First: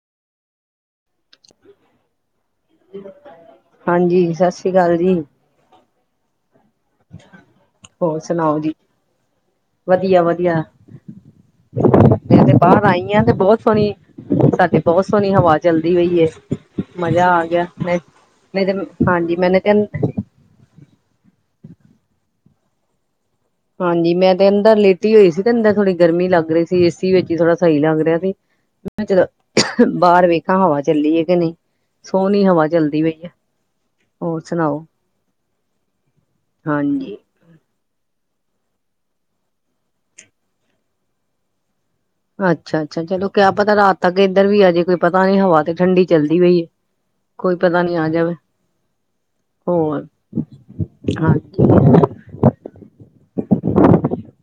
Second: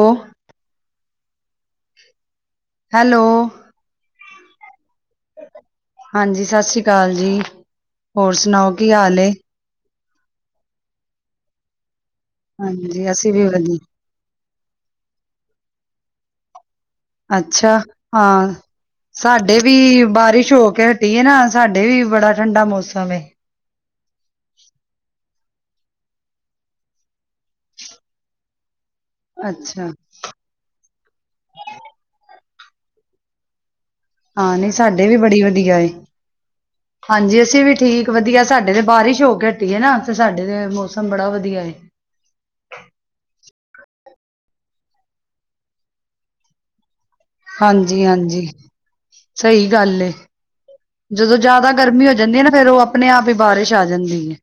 ਹੋ [unintelligible] ਹੈਲੋ ਹਾਂਜੀ, ਸਤਿ ਸ੍ਰੀ ਅਕਾਲ ਜੀ। ਹਾਂਜੀ, ਸਤਿ ਸ਼੍ਰੀ ਅਕਾਲ ਜੀ ਹੋਰ ਸੁਣਾਓ ਕੀ ਹਾਲ ਏ? ਵਧੀਆ- ਵਧੀਆ, ਮੈਂ ਤੇ ਬਾਹਰ ਹਾਂਜੀ ਆਈ ਆ ਅਸੀਂ ਤੇ ਵੀ ਬਹੁਤ ਸੋਹਣੀ ਵਧੀਆ ਸਾਡੇ ਬਹੁਤ ਸੋਹਣੀ ਹਵਾ ਚਲਦੀ ਪਈ ਐ। ਅੱਛਾ, ਹਾਂ ਤੇ ਹਾਂਜੀ ਸਾਡੇ ਮੈਨੇ ਤੇ ਵੀ ਬਾਰਿਸ਼ ਹੋ ਕੇ ਤੇ ਨਾ ਸਾਡੇ ਵੀ ਬੜਾ ਠੰਡਾ ਮੌਸਮ ਏ। ਹਾਂਜੀ ਮੈਂ ਤੇ ਅੰਦਰ ਲੇਟੀ ਹੋਈ ਸੀ ਤੇ ਅੰਦਰ ਥੋੜੀ ਗਰਮੀ ਲੱਗ ਰਹੀ ਸੀ। ਏ ਸੀ ਵਿੱਚ ਈ ਥੋੜਾ ਸਹੀ ਲੱਗ ਰਿਹਾ ਸੀ। ਤੇ ਮੈਂ ਜਰਾ ਅੱਛਾ ਬਾਹਰ ਵੇਖ ਹਵਾ, ਚੱਲੀ ਐ ਕਿ ਨਹੀਂ ਸੋਹਣੀ ਹਵਾ ਚੱਲਦੀ ਪਈ ਐ। ਹਾਂ ਨਈ ਸਾਡੇ ਵੀ ਬੜੀ ਵਧੀਆ ਐ, ਹਾਂਜੀ ਅਸੀਂ ਵੀ ਠੀਕ ਵਧੀਆ ਸਾਡੇ ਤੇ ਬਾਰਿਸ਼ ਹੋ ਕੇ ਹਟੀ ਐ ਨਾ ਤੇ ਸਾਡੇ ਤੇ ਮੌਸਮ ਬੜਾ ਵਧੀਆ ਐ। ਅੱਛਾ- ਅੱਛਾ, ਚਲੋ ਕਿਆ ਪਤਾ ਰਾਤ ਤੱਕ ਇੱਧਰ ਵੀ ਆਜੇ ਕੋਈ ਪਤਾ ਨੀ ਹਵਾ ਤੇ ਠੰਡੀ ਚੱਲਦੀ ਪਈ ਏ। ਹਾਂਜੀ- ਹਾਂਜੀ, ਸਹੀ ਗੱਲ ਹੋਰ ਐ। ਜਦੋਂ ਹਾਂਜੀ ਜਿਆਦਾ ਗਰਮੀ ਹੋ ਜਾਂਦੀ ਐ ਨਾ, ਫਿਰ ਉਹ ਆਪਣੇ - ਆਪ ਈ ਬਾਰਿਸ਼ ਆ ਜਾਂਦੀ ਐ।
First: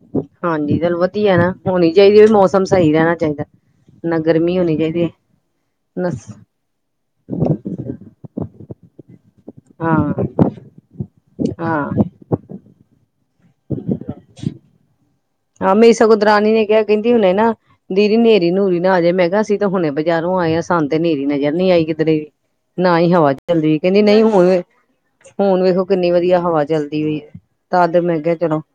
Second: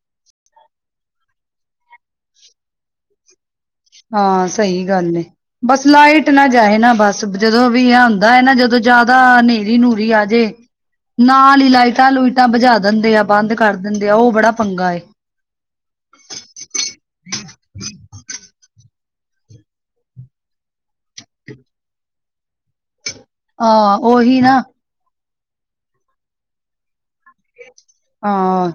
ਹਾਂਜੀ ਚਲੋ ਵਧੀਆ ਨਾ ਹੋਣੀ ਚਾਹੀਦੀ ਐ, ਮੌਸਮ ਸਹੀ ਰਹਿਣਾ ਚਾਹੀਦਾ। ਨਾ ਹਾਂ ਗਰਮੀ ਹੋਣੀ ਸਹੀ ਚਾਹੀਦੀ ਹੈ ਗੱਲ ਐ, ਬਸ ਲਾਈਟ ਨਾ ਜਾਏ ਨਾ ਬਸ ਜਦੋਂ ਵੀ ਹੁੰਦਾ ਐ ਨਾ ਜਦੋਂ ਜ਼ਿਆਦਾ ਨੇਰੀ ਨੂਰੀ ਹਾਂ ਆਜੇ ਨਾਲ ਹੀ ਹਾਂ ਲਾਈਟਾਂ- ਲੂਈਟਾ ਬੁਝਾ ਦਿੰਦੇ ਆ, ਬੰਦ ਕਰ ਦਿੰਦੇ ਆ, ਉਹ ਬੜਾ ਪੰਗਾ ਏ। ਹਾਂ ਮੇਰੀ ਸਗੋ ਦਰਾਣੀ ਨੇ ਕਿਹਾ ਕਹਿੰਦੀ ਹੁਨੇ ਨਾ ਦੀਦੀ ਨੇਰੀ- ਨੂਰੀ ਨਾ ਆ ਜੇ। ਮੈਂ ਕਿਹਾ ਅਸੀ ਤੇ ਹੁਣੇ ਬਜ਼ਾਰੋਂ ਆਏ ਆ ਸਾਨੂੰ ਤੇ ਨੇਰੀ ਨਜ਼ਰ ਨੀ ਆਈ ਕਿੱਧਰੇ ਵੀ ਨਾ ਈ ਹਵਾ ਚੱਲਦੀ ਹਾਂ ਕਹਿੰਦੀ ਨਹੀਂ ਉਹੀ ਨਾ ਹੁਣ- ਹੁਣ ਵੇਖੋ ਕਿੰਨੀ ਵਧੀਆ ਹਵਾ ਚੱਲਦੀ ਪਈ ਐ। ਤਦ ਮੈਂ ਕਿਹਾ ਚਲੋ, ਹਾਂ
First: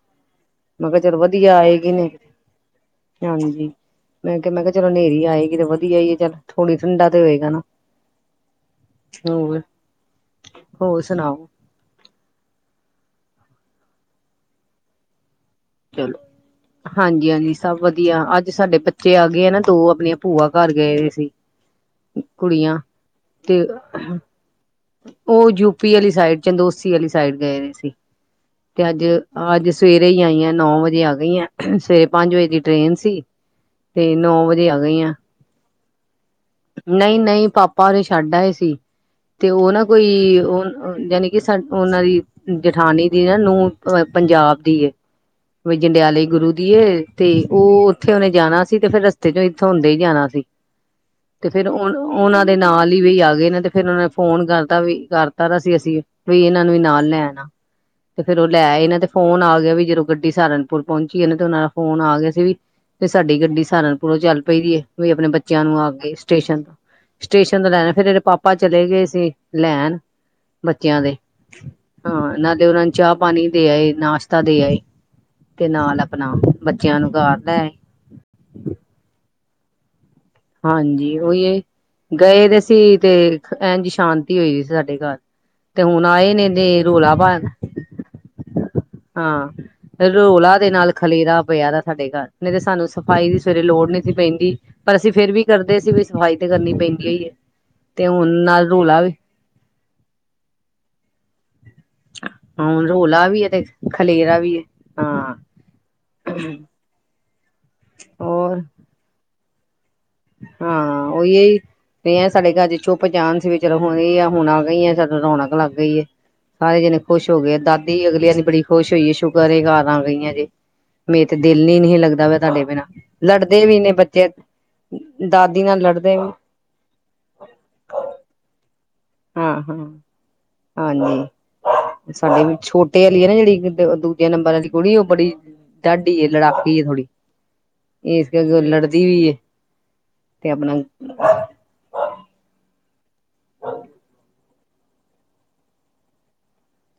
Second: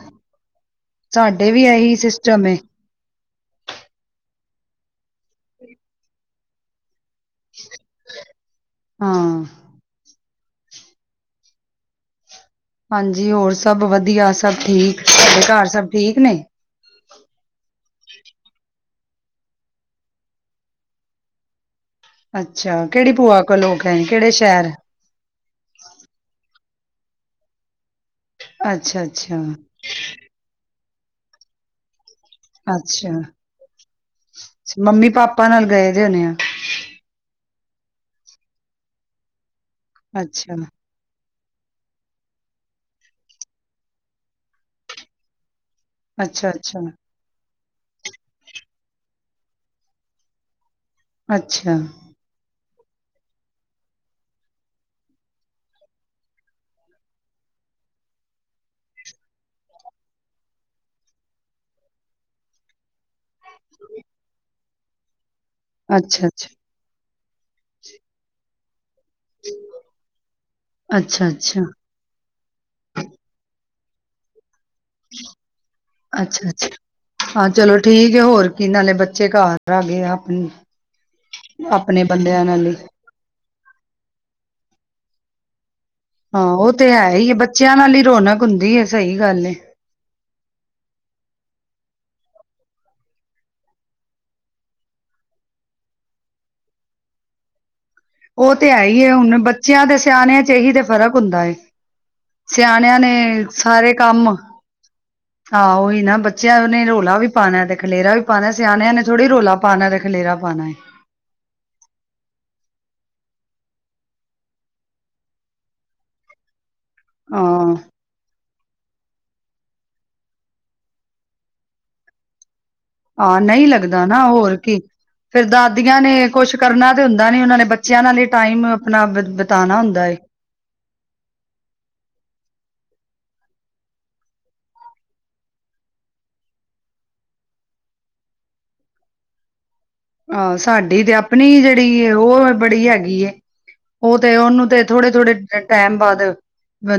ਮੈਂ ਕਿਹਾ ਚਲੋ ਸਾਡੇ ਵਧੀਆ ਵੀ ਆਏਗੀ ਇਹੀ ਨੇ ਸਿਸਟਮ ਏ। ਹਾਂਜੀ, ਮੈਂ ਕਿਹਾ ਮੈਂ ਕਿਹਾ ਚਲੋ ਨੇਰੀ ਆਏਗੀ ਤੇ ਵਧੀਆ ਈ ਐ ਚੱਲ ਥੋੜ੍ਹੀ ਠੰਡਾ ਤੇ ਹੋਏਗਾ ਨਾ, ਹਾਂ ਹੋਰ ਹੋਰ ਸੁਣਾਓ। ਹਾਂਜੀ ਹੋਰ ਸਭ ਵਧੀਆ ਸਭ ਠੀਕ, ਤੁਹਾਡੇ ਘਰ ਸਭ ਠੀਕ ਚਲੋ ਨੇ। ਹਾਂਜੀ -ਹਾਂਜੀ, ਸਭ ਵਧੀਆ ਅੱਜ ਸਾਡੇ ਬੱਚੇ ਆ ਗਏ ਆ ਨਾ ਦੋ ਆਪਣੀਆਂ ਭੂਆ ਘਰ ਗਏ ਵੇ ਸੀ। ਅੱਛਾ, ਕੁੜੀਆਂ ਕਿਹੜੀ ਭੂਆ ਤੇ ਕੋਲ ਹੋਕੇ ਆਏ ਕਿਹੜੇ ਸ਼ਹਿਰ? ਉਹ ਯੂਪੀ ਆਲੀ ਸਾਈਡ ਚੰਦੋਸੀ ਆਲੀ ਸਾਈਡ ਗਏ ਹੋਏ ਸੀ। ਤੇ ਅੱਛਾ ਅੱਜ ਅੱਛਾ -ਅੱਜ ਸਵੇਰੇ ਈ ਆਈ ਆ। ਨੌ ਵਜੇ ਆ ਗਈ ਆ। ਸਵੇਰੇ ਪੰਜ ਵਜੇ ਦੀ ਟ੍ਰੇਨ ਅੱਛਾ। ਸੀ ਤੇ ਨੌ ਵਜੇ ਆ ਗਈ ਮੰਮੀ ਆਂ। ਪਾਪਾ ਨਾਲ ਗਏ ਦੇ ਹੋਣੇ ਆ। ਨਹੀਂ -ਨਹੀਂ ਪਾਪਾ ਉਹਨੂੰ ਛੱਡ ਆਏ ਸੀ ਤੇ ਉਹ ਨਾ ਕੋਈ ਅੱਛਾ ਉਹ ਜਾਣੀ ਕਿ ਉਹਨਾਂ ਦੀ ਜਠਾਨੀ ਦੀ ਨਾ ਨੂੰਹ ਪੰਜਾਬ ਦੀ ਐ। ਕੋਈ ਜੰਡਿਆਲੇ ਅੱਛਾ ਗੁਰੂ ਦੀ ਅੱਛਾ ਐ ਤੇ ਉਹ ਉੱਥੇ ਉਹਨੇ ਜਾਣਾ ਸੀ ਤੇ ਫਿਰ ਰਸਤੇ ਚੋਂ ਇਥੋਂ ਹੁੰਦੇ ਹੀ ਜਾਣਾ ਸੀ। ਤੇ ਫਿਰ ਅੱਛਾ। ਅੱਛਾ ਉਹ ਉਹਨਾਂ ਦੇ ਨਾਲ ਈ ਵੀ ਆ ਗਏ ਨੇ ਤੇ ਫਿਰ ਉਹਨਾਂ ਨੇ ਫੋਨ ਕਰਤਾ ਵੀ ਕਰਤਾ ਤਾਂ ਸੀ ਅਸੀਂ ਵੀ ਇਹਨਾਂ ਨੂੰ ਵੀ ਨਾਲ ਲੈ ਆਣਾ। ਤੇ ਫਿਰ ਉਹ ਲੈ ਆਏ ਨਾ ਤੇ ਫੋਨ ਆ ਗਿਆ ਵੀ ਜਦੋਂ ਗੱਡੀ ਸਹਾਰਨਪੁਰ ਪਹੁੰਚੀ ਇਹ ਨਾ ਤੇ ਉਹਨਾਂ ਦਾ ਫੋਨ ਆ ਗਿਆ ਸੀ ਵੀ ਤੇ ਸਾਡੀ ਗੱਡੀ ਸਹਾਰਨਪੁਰੋਂ ਚੱਲ ਪਈ ਏ। ਕੋਈ ਆਪਣੇ ਬੱਚਿਆਂ ਨੂੰ ਆ ਕੇ ਅੱਛਾ ਸਟੇਸ਼ਨ-ਸਟੇਸ਼ਨ ਤੋਂ ਲੈਣਾ ਫਿਰ ਇਹਦੇ ਪਾਪਾ ਚਲੇ ਗਏ ਸੀ ਲੈਣ ਬੱਚਿਆਂ ਦੇ ਅੱਛਾ, ਅੱਛਾ, ਹਾਂ, ਨਾ ਤੇ ਉਹਨਾਂ ਨੂੰ ਚਾਹ ਪਾਣੀ ਦੇ ਆਏ, ਨਾਸ਼ਤਾ ਦੇ ਆਏ ਤੇ ਨਾਲ ਆਪਣਾ, ਅੱਛਾ, ਅੱਛਾ ਬੱਚਿਆਂ ਨੂੰ ਘਾਰ ਹਾਂ ਲੈ ਐ। ਚਲੋ ਠੀਕ ਏ, ਹੋਰ ਕੀ ਨਾਲੇ ਬੱਚੇ ਘਰ ' [unintelligible] ' ਆਪਣੀ ਹਾਂਜੀ ਉਹੀ ਏ ਆਪਣੇ ਬੰਦਿਆਂ ਗਏ ਦੇ ਨਾਲ ਸੀ ਤੇ ਇੰਝ ਸ਼ਾਂਤੀ ਹੋਈ ਸਾਡੇ ਘਰ ਤੇ ਹੁਣ ਆਏ ਨੇ ਤੇ ਰੌਲਾ ਪਾਇ ਬੱਚੀਆ ਨਾਲ ਈ ਰੌਣਕ ਹੁੰਦੀ ਐ। ਹਾਂ। ਰੌਲਾ ਦੇ ਨਾਲ ਖਲੇਰਾ ਪਿਆ ਦਾ ਸਾਡੇ ਘਰ, ਨਹੀਂ ਤਾਂ ਸਾਨੂੰ ਸਫ਼ਾਈ ਦੀ ਸਵੇਰੇ ਲੋੜ ਨੀ ਸੀ ਪੈਂਦੀ। ਅਸੀਂ ਫਿਰ ਵੀ ਕਰਦੇ ਸੀ ਵੀ ਸਫ਼ਾਈ ਤੇ ਕਰਨੀ ਪੈਂਦੀ ਓਈ ਐ। ਉਹ ਤੇ ਹੈ ਈ ਏ ਹੁਣ ਬੱਚਿਆਂ ਦੇ ਸਿਆਣਿਆਂ 'ਚ' ਇਹੀ ਤੇ ਫ਼ਰਕ ਹੁੰਦਾ ਏ। ਹੁਣ ਸਿਆਣਿਆਂ ਨੇ ਰੌਲਾ ਵੀ ਹੈ ਤੇ ਸਾਰੇ ਕੰਮ ਖਲੇਰਾ ਵੀ ਹੈ ਹਾਂ ਆਹ ਉਹੀ ਨਾ ਬੱਚਿਆਂ ਉਹਨੇ ਰੌਲਾ ਵੀ ਪਾਉਣਾ ਤੇ ਖਲੇਰਾ ਵੀ ਪਾਣਾ, ਹੋਰ ਸਿਆਣਿਆਂ ਨੇ ਥੋੜੀ ਰੋਲਾ ਪਾਣਾ ਤੇ ਖਲੇਰਾ ਪਾਉਣਾ ਹੈ। ਹਾਂ, ਉਹੀ। ਤੇ ਸਾਡੇ ਘਰ ਚੁੱਪ ਜਾਣ ਸੀ ਵੀ ਚਲੋ ਹੁਣ ਆ ਹੁਣ ਆ ਗਈ ਐ, ਸਾਨੂੰ ਰੌਣਕ ਲੱਗ ਗਈਏ। ਸਾਰੇ ਜਣੇ ਖੁਸ਼ ਹੋ ਗਏ ਆ ਹਾਂ, ਦਾਦੀ ਅਗਲਿਆਂ ਦੀ ਬੜੀ ਖੁਸ਼ ਹੋਈ ਏ ਸੁਕਰ ਇਹ ਘਰ ਆ ਗਈ ਜੇ, ਮੇ ਤੇ ਦਿਲ ਨ ਨਹੀਂ ਲੱਗਦਾ ਵ ਤੁਹਾਡੇ ਬਿਨਾ। ਹਾਂ, ਨਹੀਂ ਲੱਗਦਾ ਨਾ ਹੋਰ ਕੀ, ਫਿਰ ਦਾਦੀ ਨਾਲ ਦਾਦੀਆਂ ਨੇ ਲੜਦੇ ਕੋਈ ਵੀ ਕੁਛ ਕਰਨਾ ਤੇ ਹੁੰਦਾ ਨੀ ਉਹਨਾਂ ਨੇ ਬੱਚਿਆਂ ਨਾਲ ਲਈ ਟਾਈਮ ਆਪਣਾ ਹਾਂ ਬਿਤਾਉਣਾ ਹਾਂ ਹੁੰਦਾ ਐ। ਹਾਂਜੀ, ਸਾਡੇ ਵੀ ਛੋਟੇ ਆ ਆਲੀ ਨਾ ਜਿਹੜੀ ਦੂਜੇ ਨੰਬਰ ਵਾਲੀ ਕੁੜੀ ਉਹ ਬੜੀ ਡਾਡੀ ਐ, ਲੜਾਕੀ ਐ ਥੋੜੀ, ਇਸ ਕਰਕੇ ਲੜਦੀ ਵੀ ਏ। ਤੇ ਆਹੋ, ਆਪਣਾ ਸਾਡੀ ਤੇ ਆਪਣੀ ਜਿਹੜੀ ਉਹ ਬੜੀ ਹੈਗੀ ਐਂ। ਉਹ ਤੇ ਉਹਨੂੰ ਤੇ ਥੋੜੇ-ਥੋੜੇ ਟਾਈਮ ਬਾਅਦ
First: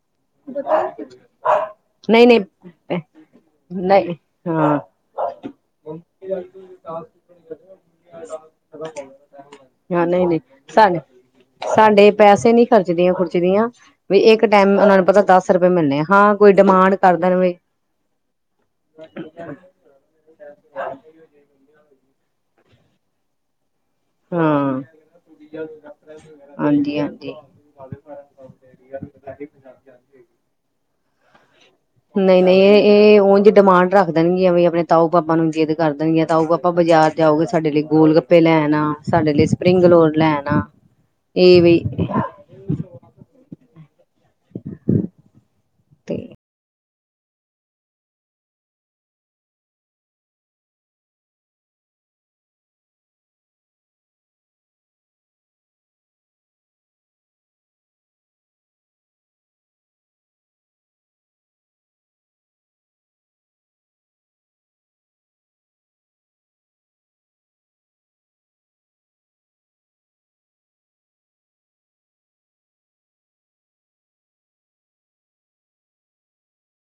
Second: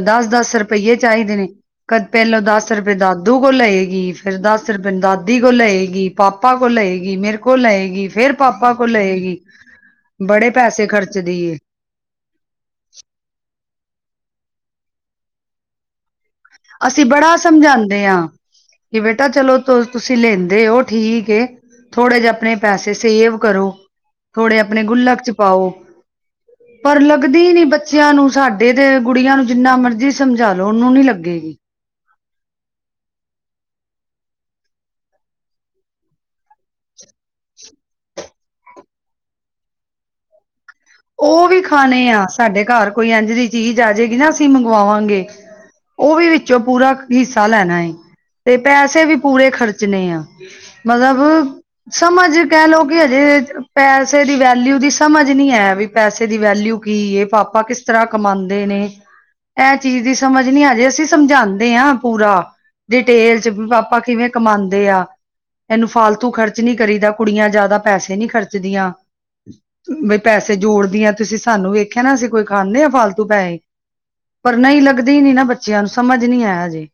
ਦੱਸ। ਦੱਸ ਰੁਪਈਏ ਚਾਹੀਦੇ ਨੇ। ਕੱਦ ਨਹੀਂ ਨਹੀਂ ਪਹਿਲੋਂ ਦੱਸ ਰੁਪਏ ਦਾਦੂ ਕੋਲ ਲਏਗੀ, ਨਹੀਂ ਫਿਰ ਦੱਸ ਹਾਂ ਰੁਪਏ ਦਾਦੀ ਕੋਲ ਲਏਗੀ। ਪਾਪਾ ਕੋਲ ਲਏਗੀ, ਮੇਰੇ ਕੋਲ ਲਏਗੀ। ਫੇਰ ਪਾਪਾ ਕੋਲ ਲਏਗੀ ਹਾਂ ਨਹੀਂ ਨਹੀਂ ਬੜੇ ਪੈਸੇ ਸਾਡੇ ਖਰਚ ਦੀਏ। ਸਾਡੇ ਪੈਸੇ ਨੀ ਖਰਚਦੀਆਂ-ਖੁਰਚਦੀਆਂ ਵੀ ਇੱਕ ਟਾਈਮ ਉਹਨਾਂ ਨੂੰ ਪਤਾ ਦੱਸ ਰੁਪਏ ਮਿਲਣੇ ਆ ਹਾਂ। ਕੋਈ ਡਿਮਾਂਡ ਅਸੀਂ ਕਰ ਬੜਾ ਦੇਣ ਵੀ ਸਮਝਾਦੇ ਹਾਂ ਕਿ ਬੇਟਾ ਚਲੋ ਤੁ ਤੁਸੀਂ ਲੈਂਦੇ ਓ, ਠੀਕ ਏ, ਥੋੜੇ ਜਿਹੇ ਆਪਣੇ ਪੈਸੇ ਸੇਵ ਕਰੋ। ਥੋੜੇ ਹਾਂ ਆਪਣੇ ਗੁੱਲਕ 'ਚ' ਪਾਓ, ਹਾਂਜੀ ਪਰ ਹਾਂਜੀ ਲੱਗਦੀ ਨੀ ਬੱਚ ਬੱਚਿਆਂ ਨੂੰ ਸਾਡੇ ਤੇ ਗੁੜੀਆਂ ਨੂੰ ਜਿੰਨਾ ਮਰਜ਼ੀ ਸਮਝਾਲੋ, ਉਹਨੂੰ ਨੀ ਲੱਗੇਗੀ। ਨਹੀਂ-ਨਹੀਂ, ਇਹ-ਇਹ ਉਝ ਡਿਮਾਂਡ ਰੱਖ ਦੇਣਗੀਆਂ ਵੀ ਆਪਣੇ ਤਾਊ, ਪਾਪਾ ਨੂੰ ਜਿੱਦ ਕਰ ਦੇਣਗੀਆਂ ਤਾਊ, ਪਾਪਾ ਬਾਜ਼ਾਰ ਜਾਓਗੇ ਸਾਡੇ ਲਈ ਗੋਲ-ਗੱਪੇ ਲੈਣ ਆ ਸਾਡੇ ਲਈ ਸਪਰਿੰਗਲੋਰ ਲੈਣ ਆ। ਉਹ ਵੀ ਖਾਣੇ ਆ, ਸਾਡੇ ਘਰ ਕੋਈ ਇੰਝ ਦੀ ਚੀਜ਼ ਆ ਜਾਏਗੀ ਨਾ ਅਸੀਂ ਮੰਗਵਾਵਾਂਗੇ। ਉਹ ਤੇ ਵੀ ਵਿੱਚੋਂ ਪੂਰਾ ਹਿੱਸਾ ਲੈਣਾ ਏ, ਤੇ ਪੈਸੇ ਵੀ ਪੂਰੇ ਖਰਚਣੇ ਆ। ਮਤਲਬ। ਸਮਝ ਕਹਿ ਲੋਓ, ਕਿ ਹਜੇ ਪੈਸੇ ਦੀ ਵੈਲਿਊ ਦੀ ਸਮਝ ਨੀ ਐ ਵੀ। ਪੈਸੇ ਦੀ ਵੈਲਿਊ ਕੀ ਏ ਪਾਪਾ ਕਿਸ ਤਰ੍ਹਾਂ ਕਮਾਉਂਦੇ ਨੇ। ਐ ਚੀਜ਼ ਦੀ ਸਮਝ ਨੀ ਆਜੇ, ਅਸੀਂ ਸਮਝਾਉਦੇ ਆ ਪੂਰਾ। ਡਿਟੇਲ 'ਚ' ਵੀ ਪਾਪਾ ਕਿਵੇਂ ਕਮਾਂਦੇ ਆ। ਇਹਨੂੰ ਫਾਲਤੂ ਖਰਚ ਨਹੀਂ ਕਰੀਦਾ, ਕੁੜੀਆਂ ਜ਼ਿਆਦਾ ਪੈਸੇ ਨੀ ਖਰਚਦੀਆਂ। ਬਈ ਪੈਸੇ ਜੋੜਦੀ ਆ, ਤੁਸੀਂ ਸਾਨੂੰ ਵੇਖਿਆ ਨਾ ਅਸੀਂ ਕੋਈ ਖਾਂਦੇ ਆ ਫਾਲਤੂ ਪੈਸੇ। ਪਰ ਨਹੀਂ ਲੱਗਦੀ ਨੀ ਨਾ ਬੱਚਿਆਂ ਨੂੰ ਸਮਝ ਨੀ ਅਜੇ।